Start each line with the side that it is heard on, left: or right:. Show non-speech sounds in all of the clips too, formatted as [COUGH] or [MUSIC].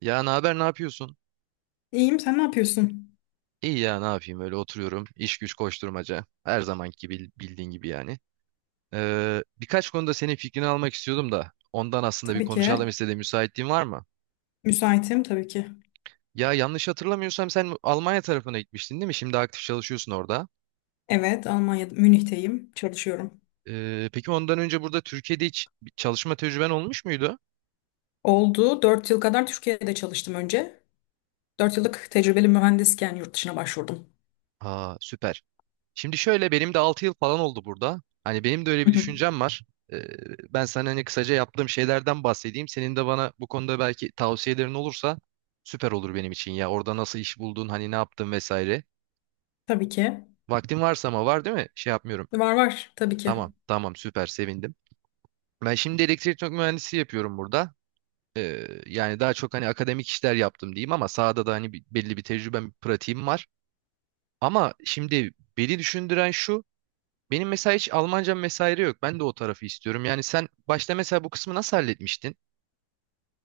right: Ya ne haber, ne yapıyorsun?
left: İyiyim, sen ne yapıyorsun?
right: İyi ya ne yapayım öyle oturuyorum. İş güç koşturmaca. Her zamanki gibi bildiğin gibi yani. Birkaç konuda senin fikrini almak istiyordum da ondan aslında bir
left: Tabii
right: konuşalım
left: ki.
right: istedim. Müsaitliğin var mı?
left: Müsaitim tabii ki.
right: Ya yanlış hatırlamıyorsam sen Almanya tarafına gitmiştin değil mi? Şimdi aktif çalışıyorsun orada.
left: Evet, Almanya'da, Münih'teyim. Çalışıyorum.
right: Peki ondan önce burada Türkiye'de hiç bir çalışma tecrüben olmuş muydu?
left: Oldu. 4 yıl kadar Türkiye'de çalıştım önce. 4 yıllık tecrübeli mühendisken yurt dışına başvurdum.
right: Aa süper. Şimdi şöyle benim de 6 yıl falan oldu burada. Hani benim de öyle
left: Hı
right: bir
left: hı.
right: düşüncem var. Ee, ben sana hani kısaca yaptığım şeylerden bahsedeyim. Senin de bana bu konuda belki tavsiyelerin olursa süper olur benim için ya. Orada nasıl iş buldun, hani ne yaptın vesaire.
left: Tabii ki.
right: Vaktin varsa ama var değil mi? Şey yapmıyorum.
left: Var var, tabii ki.
right: Tamam, tamam süper sevindim. Ben şimdi elektrik mühendisi yapıyorum burada. Yani daha çok hani akademik işler yaptım diyeyim ama sahada da hani belli bir tecrübem, pratiğim var. Ama şimdi beni düşündüren şu. Benim mesela hiç Almancam vesaire yok. Ben de o tarafı istiyorum. Yani sen başta mesela bu kısmı nasıl halletmiştin?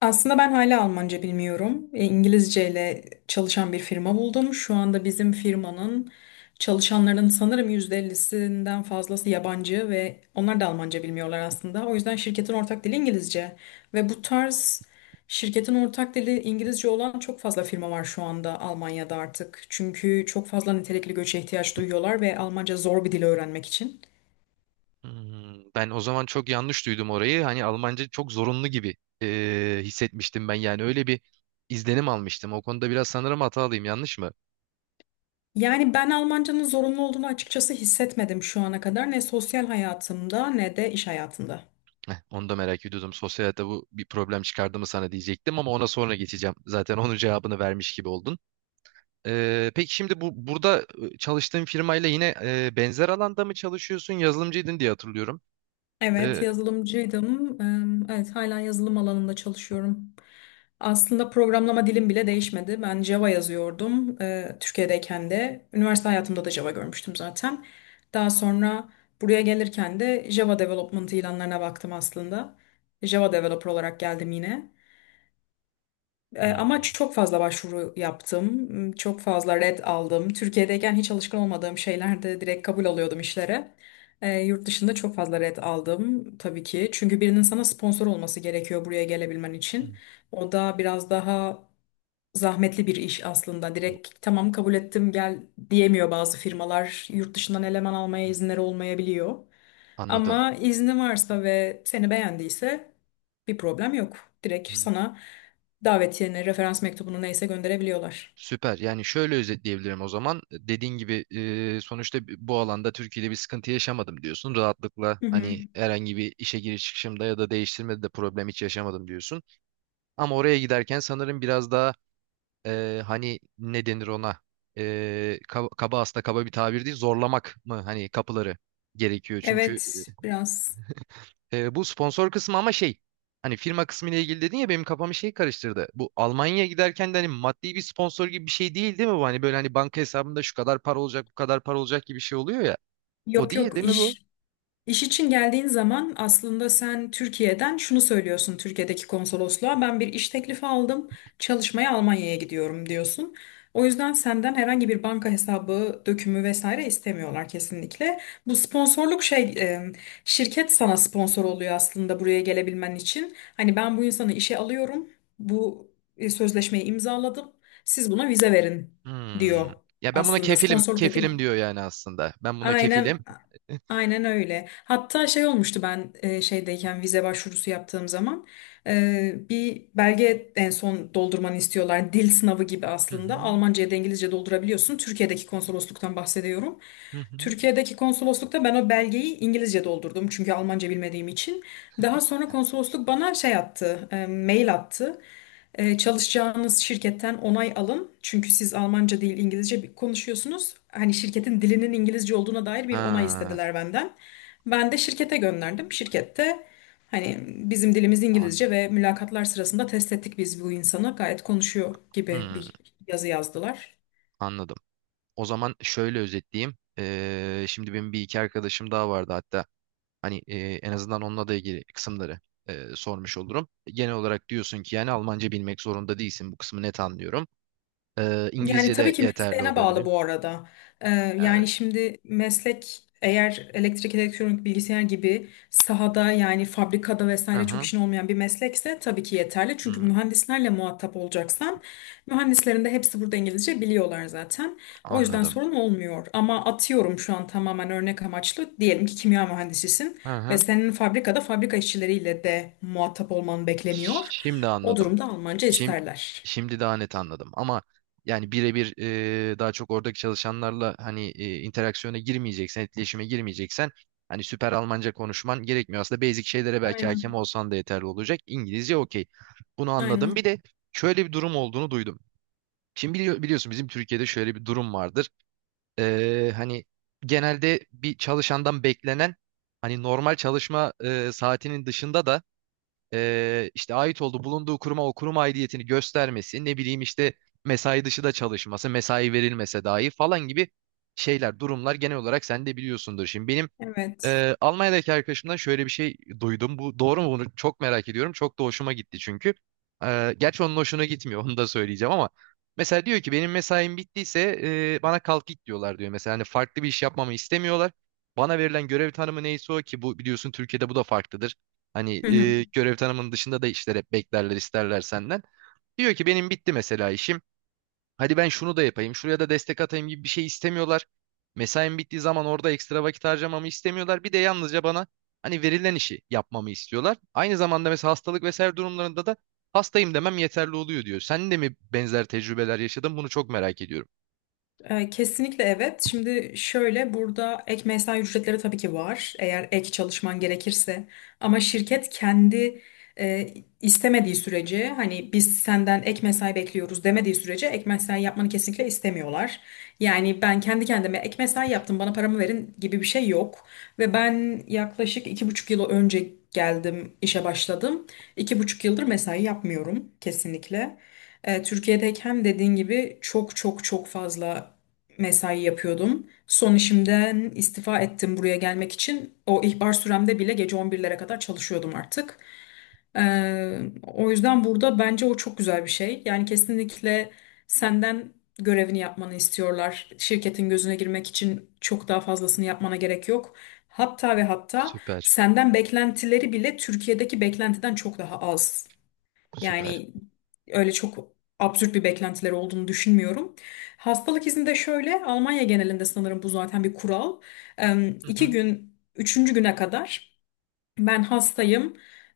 left: Aslında ben hala Almanca bilmiyorum. İngilizce ile çalışan bir firma buldum. Şu anda bizim firmanın çalışanlarının sanırım %50'sinden fazlası yabancı ve onlar da Almanca bilmiyorlar aslında. O yüzden şirketin ortak dili İngilizce. Ve bu tarz şirketin ortak dili İngilizce olan çok fazla firma var şu anda Almanya'da artık. Çünkü çok fazla nitelikli göçe ihtiyaç duyuyorlar ve Almanca zor bir dil öğrenmek için.
right: Ben o zaman çok yanlış duydum orayı. Hani Almanca çok zorunlu gibi hissetmiştim ben. Yani öyle bir izlenim almıştım. O konuda biraz sanırım hatalıyım. Yanlış mı?
left: Yani ben Almancanın zorunlu olduğunu açıkçası hissetmedim şu ana kadar. Ne sosyal hayatımda ne de iş hayatımda.
right: Heh, onu da merak ediyordum. Sosyal hayatta bu bir problem çıkardı mı sana diyecektim ama ona sonra geçeceğim. Zaten onun cevabını vermiş gibi oldun. Peki şimdi bu burada çalıştığın firmayla yine benzer alanda mı çalışıyorsun? Yazılımcıydın diye hatırlıyorum.
left: Evet,
right: Eee,
left: yazılımcıydım. Evet, hala yazılım alanında çalışıyorum. Aslında programlama dilim bile değişmedi. Ben Java yazıyordum, Türkiye'deyken de. Üniversite hayatımda da Java görmüştüm zaten. Daha sonra buraya gelirken de Java Development ilanlarına baktım aslında. Java Developer olarak geldim yine.
right: Hmm.
left: Ama çok fazla başvuru yaptım, çok fazla red aldım. Türkiye'deyken hiç alışkın olmadığım şeylerde direkt kabul alıyordum işlere. Yurt dışında çok fazla red aldım tabii ki. Çünkü birinin sana sponsor olması gerekiyor buraya gelebilmen için. O da biraz daha zahmetli bir iş aslında. Direkt tamam kabul ettim gel diyemiyor bazı firmalar. Yurt dışından eleman almaya
right: Hmm.
left: izinleri olmayabiliyor.
right: Anladım.
left: Ama izni varsa ve seni beğendiyse bir problem yok. Direkt
right: Hmm,
left: sana davetiyeni, referans mektubunu neyse gönderebiliyorlar.
right: süper. Yani şöyle özetleyebilirim o zaman. Dediğin gibi sonuçta bu alanda Türkiye'de bir sıkıntı yaşamadım diyorsun. Rahatlıkla
left: Hı hı.
right: hani herhangi bir işe giriş çıkışımda ya da değiştirmede de problem hiç yaşamadım diyorsun. Ama oraya giderken sanırım biraz daha hani ne denir ona? Kaba, kaba aslında kaba bir tabir değil. Zorlamak mı hani kapıları gerekiyor. Çünkü.
left: Evet, biraz.
right: Bu sponsor kısmı ama şey hani firma kısmı ile ilgili dedin ya benim kafamı şey karıştırdı. Bu Almanya'ya giderken de hani maddi bir sponsor gibi bir şey değil değil mi bu? Hani böyle hani banka hesabında şu kadar para olacak bu kadar para olacak gibi bir şey oluyor ya. O
left: Yok
right: değil
left: yok.
right: değil mi bu?
left: İş için geldiğin zaman aslında sen Türkiye'den şunu söylüyorsun, Türkiye'deki konsolosluğa ben bir iş teklifi aldım, çalışmaya Almanya'ya gidiyorum diyorsun. O yüzden senden herhangi bir banka hesabı, dökümü vesaire istemiyorlar kesinlikle. Bu sponsorluk şey şirket sana sponsor oluyor aslında buraya gelebilmen için. Hani ben bu insanı işe alıyorum. Bu sözleşmeyi imzaladım. Siz buna vize verin
right: Hmm.
left: diyor
right: Ya ben buna
left: aslında,
right: kefilim
left: sponsorluk da değil
right: kefilim
left: mi?
right: diyor yani aslında. Ben buna
left: Aynen.
right: kefilim.
left: Aynen öyle. Hatta şey olmuştu, ben şeydeyken vize başvurusu yaptığım zaman bir belge en son doldurmanı istiyorlar. Dil sınavı gibi
right: Hı
left: aslında.
right: hı,
left: Almanca ya da İngilizce doldurabiliyorsun. Türkiye'deki konsolosluktan bahsediyorum.
right: hı hı.
left: Türkiye'deki konsoloslukta ben o belgeyi İngilizce doldurdum çünkü Almanca bilmediğim için. Daha sonra konsolosluk bana şey attı, mail attı. Çalışacağınız şirketten onay alın. Çünkü siz Almanca değil İngilizce konuşuyorsunuz. Hani şirketin dilinin İngilizce olduğuna dair bir onay
right: Ha,
left: istediler benden. Ben de şirkete gönderdim. Şirkette hani bizim dilimiz İngilizce
right: anladım.
left: ve mülakatlar sırasında test ettik biz bu insanı. Gayet konuşuyor gibi
right: Hmm,
left: bir yazı yazdılar.
right: anladım. O zaman şöyle özetleyeyim. Şimdi benim bir iki arkadaşım daha vardı hatta. Hani en azından onunla da ilgili kısımları sormuş olurum. Genel olarak diyorsun ki yani Almanca bilmek zorunda değilsin. Bu kısmı net anlıyorum. E,
left: Yani
right: İngilizce
left: tabii
right: de
left: ki
right: yeterli
left: mesleğine bağlı
right: olabilir.
left: bu arada. Ee,
right: E,
left: Yani şimdi meslek eğer elektrik, elektronik, bilgisayar gibi sahada yani fabrikada
right: hı
left: vesaire çok
right: hı,
left: işin olmayan bir meslekse tabii ki yeterli. Çünkü
right: hı,
left: mühendislerle muhatap olacaksan mühendislerin de hepsi burada İngilizce biliyorlar zaten. O yüzden
right: anladım.
left: sorun olmuyor. Ama atıyorum şu an tamamen örnek amaçlı. Diyelim ki kimya mühendisisin
right: Hı
left: ve
right: hı.
left: senin fabrikada fabrika işçileriyle de muhatap olman bekleniyor.
right: Şimdi
left: O
right: anladım.
left: durumda Almanca
right: Şimdi,
left: isterler.
right: şimdi daha net anladım ama yani birebir daha çok oradaki çalışanlarla hani interaksiyona girmeyeceksen, etkileşime girmeyeceksen hani süper Almanca konuşman gerekmiyor. Aslında basic şeylere belki hakem
left: Aynen.
right: olsan da yeterli olacak. İngilizce okey. Bunu anladım. Bir
left: Aynen.
right: de şöyle bir durum olduğunu duydum. Şimdi biliyorsun bizim Türkiye'de şöyle bir durum vardır. Hani genelde bir çalışandan beklenen hani normal çalışma saatinin dışında da işte ait olduğu bulunduğu kuruma o kurum aidiyetini göstermesi, ne bileyim işte mesai dışı da çalışması, mesai verilmese dahi falan gibi şeyler, durumlar genel olarak sen de biliyorsundur. Şimdi benim
left: Evet.
right: Almanya'daki arkadaşımdan şöyle bir şey duydum. Bu doğru mu? Bunu çok merak ediyorum. Çok da hoşuma gitti çünkü. Gerçi onun hoşuna gitmiyor. [LAUGHS] Onu da söyleyeceğim ama. Mesela diyor ki benim mesaim bittiyse bana kalk git diyorlar diyor. Mesela hani farklı bir iş yapmamı istemiyorlar. Bana verilen görev tanımı neyse o ki bu biliyorsun Türkiye'de bu da farklıdır.
left: Hı
right: Hani
left: hı.
right: görev tanımının dışında da işler hep beklerler isterler senden. Diyor ki benim bitti mesela işim. Hadi ben şunu da yapayım, şuraya da destek atayım gibi bir şey istemiyorlar. Mesaim bittiği zaman orada ekstra vakit harcamamı istemiyorlar. Bir de yalnızca bana hani verilen işi yapmamı istiyorlar. Aynı zamanda mesela hastalık vesaire durumlarında da hastayım demem yeterli oluyor diyor. Sen de mi benzer tecrübeler yaşadın? Bunu çok merak ediyorum.
left: Kesinlikle evet. Şimdi şöyle, burada ek mesai ücretleri tabii ki var. Eğer ek çalışman gerekirse. Ama şirket kendi e, istemediği sürece, hani biz senden ek mesai bekliyoruz demediği sürece, ek mesai yapmanı kesinlikle istemiyorlar. Yani ben kendi kendime ek mesai yaptım, bana paramı verin gibi bir şey yok. Ve ben yaklaşık 2,5 yıl önce geldim, işe başladım. 2,5 yıldır mesai yapmıyorum kesinlikle. Türkiye'deyken dediğin gibi çok çok çok fazla mesai yapıyordum. Son işimden istifa ettim buraya gelmek için. O ihbar süremde bile gece 11'lere kadar çalışıyordum artık. Ee, O yüzden burada bence o çok güzel bir şey. Yani kesinlikle senden görevini yapmanı istiyorlar. Şirketin gözüne girmek için çok daha fazlasını yapmana gerek yok. Hatta ve hatta
right: Süper,
left: senden beklentileri bile Türkiye'deki beklentiden çok daha az.
right: süper.
left: Yani öyle çok absürt bir beklentileri olduğunu düşünmüyorum. Hastalık izni de şöyle, Almanya genelinde sanırım bu zaten bir kural.
right: Hı
left: İki
right: hı,
left: gün, üçüncü güne kadar ben hastayım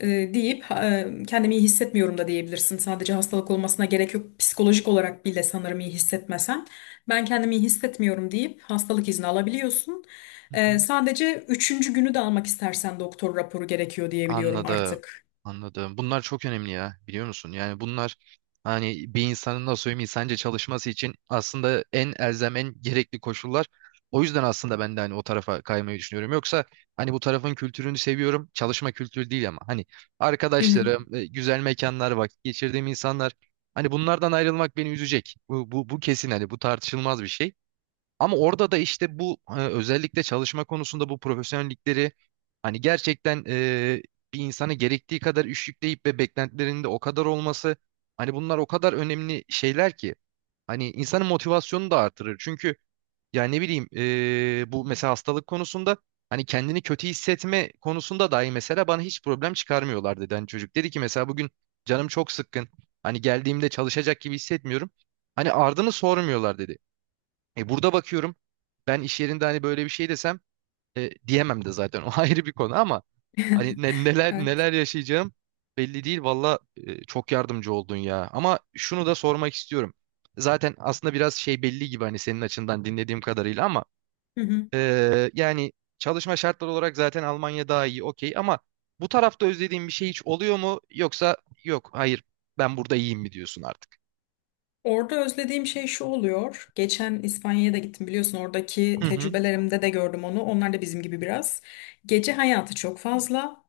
left: deyip kendimi iyi hissetmiyorum da diyebilirsin. Sadece hastalık olmasına gerek yok. Psikolojik olarak bile sanırım iyi hissetmesen, ben kendimi iyi hissetmiyorum deyip hastalık izni alabiliyorsun.
right: hı hı.
left: Sadece üçüncü günü de almak istersen doktor raporu gerekiyor diyebiliyorum
right: Anladım.
left: artık.
right: Anladım. Bunlar çok önemli ya biliyor musun? Yani bunlar hani bir insanın nasıl söyleyeyim insanca çalışması için aslında en elzem en gerekli koşullar. O yüzden aslında ben de hani o tarafa kaymayı düşünüyorum. Yoksa hani bu tarafın kültürünü seviyorum. Çalışma kültürü değil ama hani
left: Hı hı.
right: arkadaşlarım, güzel mekanlar, vakit geçirdiğim insanlar hani bunlardan ayrılmak beni üzecek. Bu kesin, hani bu tartışılmaz bir şey. Ama orada da işte bu özellikle çalışma konusunda bu profesyonellikleri hani gerçekten bir insana gerektiği kadar iş yükleyip ve beklentilerinin de o kadar olması, hani bunlar o kadar önemli şeyler ki hani insanın motivasyonunu da artırır. Çünkü ya ne bileyim bu mesela hastalık konusunda hani kendini kötü hissetme konusunda dahi mesela bana hiç problem çıkarmıyorlar dedi. Hani çocuk dedi ki mesela bugün canım çok sıkkın, hani geldiğimde çalışacak gibi hissetmiyorum. Hani ardını sormuyorlar dedi. Burada bakıyorum ben iş yerinde hani böyle bir şey desem, diyemem de zaten [LAUGHS] o ayrı bir konu, ama hani
left: [LAUGHS]
right: neler
left: Evet.
right: neler yaşayacağım belli değil valla. Çok yardımcı oldun ya, ama şunu da sormak istiyorum. Zaten aslında biraz şey belli gibi, hani senin açından dinlediğim kadarıyla, ama
left: Hı hı.
right: yani çalışma şartları olarak zaten Almanya daha iyi okey, ama bu tarafta özlediğin bir şey hiç oluyor mu, yoksa yok, hayır, ben burada iyiyim mi diyorsun artık?
left: Orada özlediğim şey şu oluyor. Geçen İspanya'ya da gittim, biliyorsun oradaki
right: Hı hı.
left: tecrübelerimde de gördüm onu. Onlar da bizim gibi biraz. Gece hayatı çok fazla.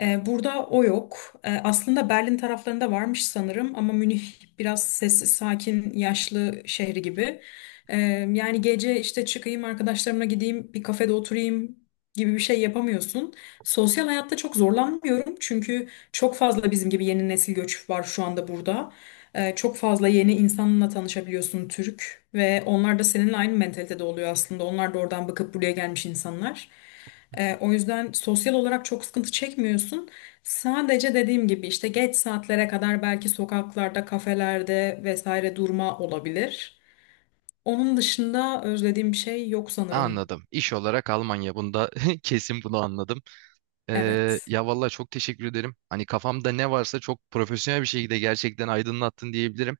left: Burada o yok. Aslında Berlin taraflarında varmış sanırım ama Münih biraz sessiz, sakin, yaşlı şehri gibi. Ee, Yani gece işte çıkayım arkadaşlarımla, gideyim bir kafede oturayım gibi bir şey yapamıyorsun. Sosyal hayatta çok zorlanmıyorum çünkü çok fazla bizim gibi yeni nesil göç var şu anda burada. Çok fazla yeni insanla tanışabiliyorsun, Türk, ve onlar da seninle aynı mentalitede oluyor aslında. Onlar da oradan bakıp buraya gelmiş insanlar. O yüzden sosyal olarak çok sıkıntı çekmiyorsun. Sadece dediğim gibi işte geç saatlere kadar belki sokaklarda, kafelerde vesaire durma olabilir. Onun dışında özlediğim bir şey yok sanırım.
right: Anladım. İş olarak Almanya bunda [LAUGHS] kesin, bunu anladım. Ee,
left: Evet.
right: ya vallahi çok teşekkür ederim. Hani kafamda ne varsa çok profesyonel bir şekilde gerçekten aydınlattın diyebilirim.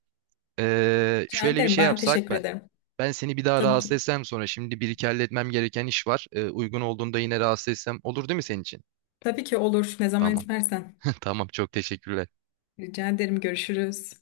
right: Ee,
left: Rica
right: şöyle bir
left: ederim.
right: şey
left: Ben
right: yapsak
left: teşekkür
right: ben.
left: ederim.
right: Ben seni bir daha
left: Tabii
right: rahatsız
left: ki.
right: etsem, sonra şimdi bir iki halletmem gereken iş var. Uygun olduğunda yine rahatsız etsem olur değil mi senin için?
left: Tabii ki olur. Ne zaman
right: Tamam.
left: istersen.
right: [LAUGHS] Tamam çok teşekkürler.
left: Rica ederim. Görüşürüz.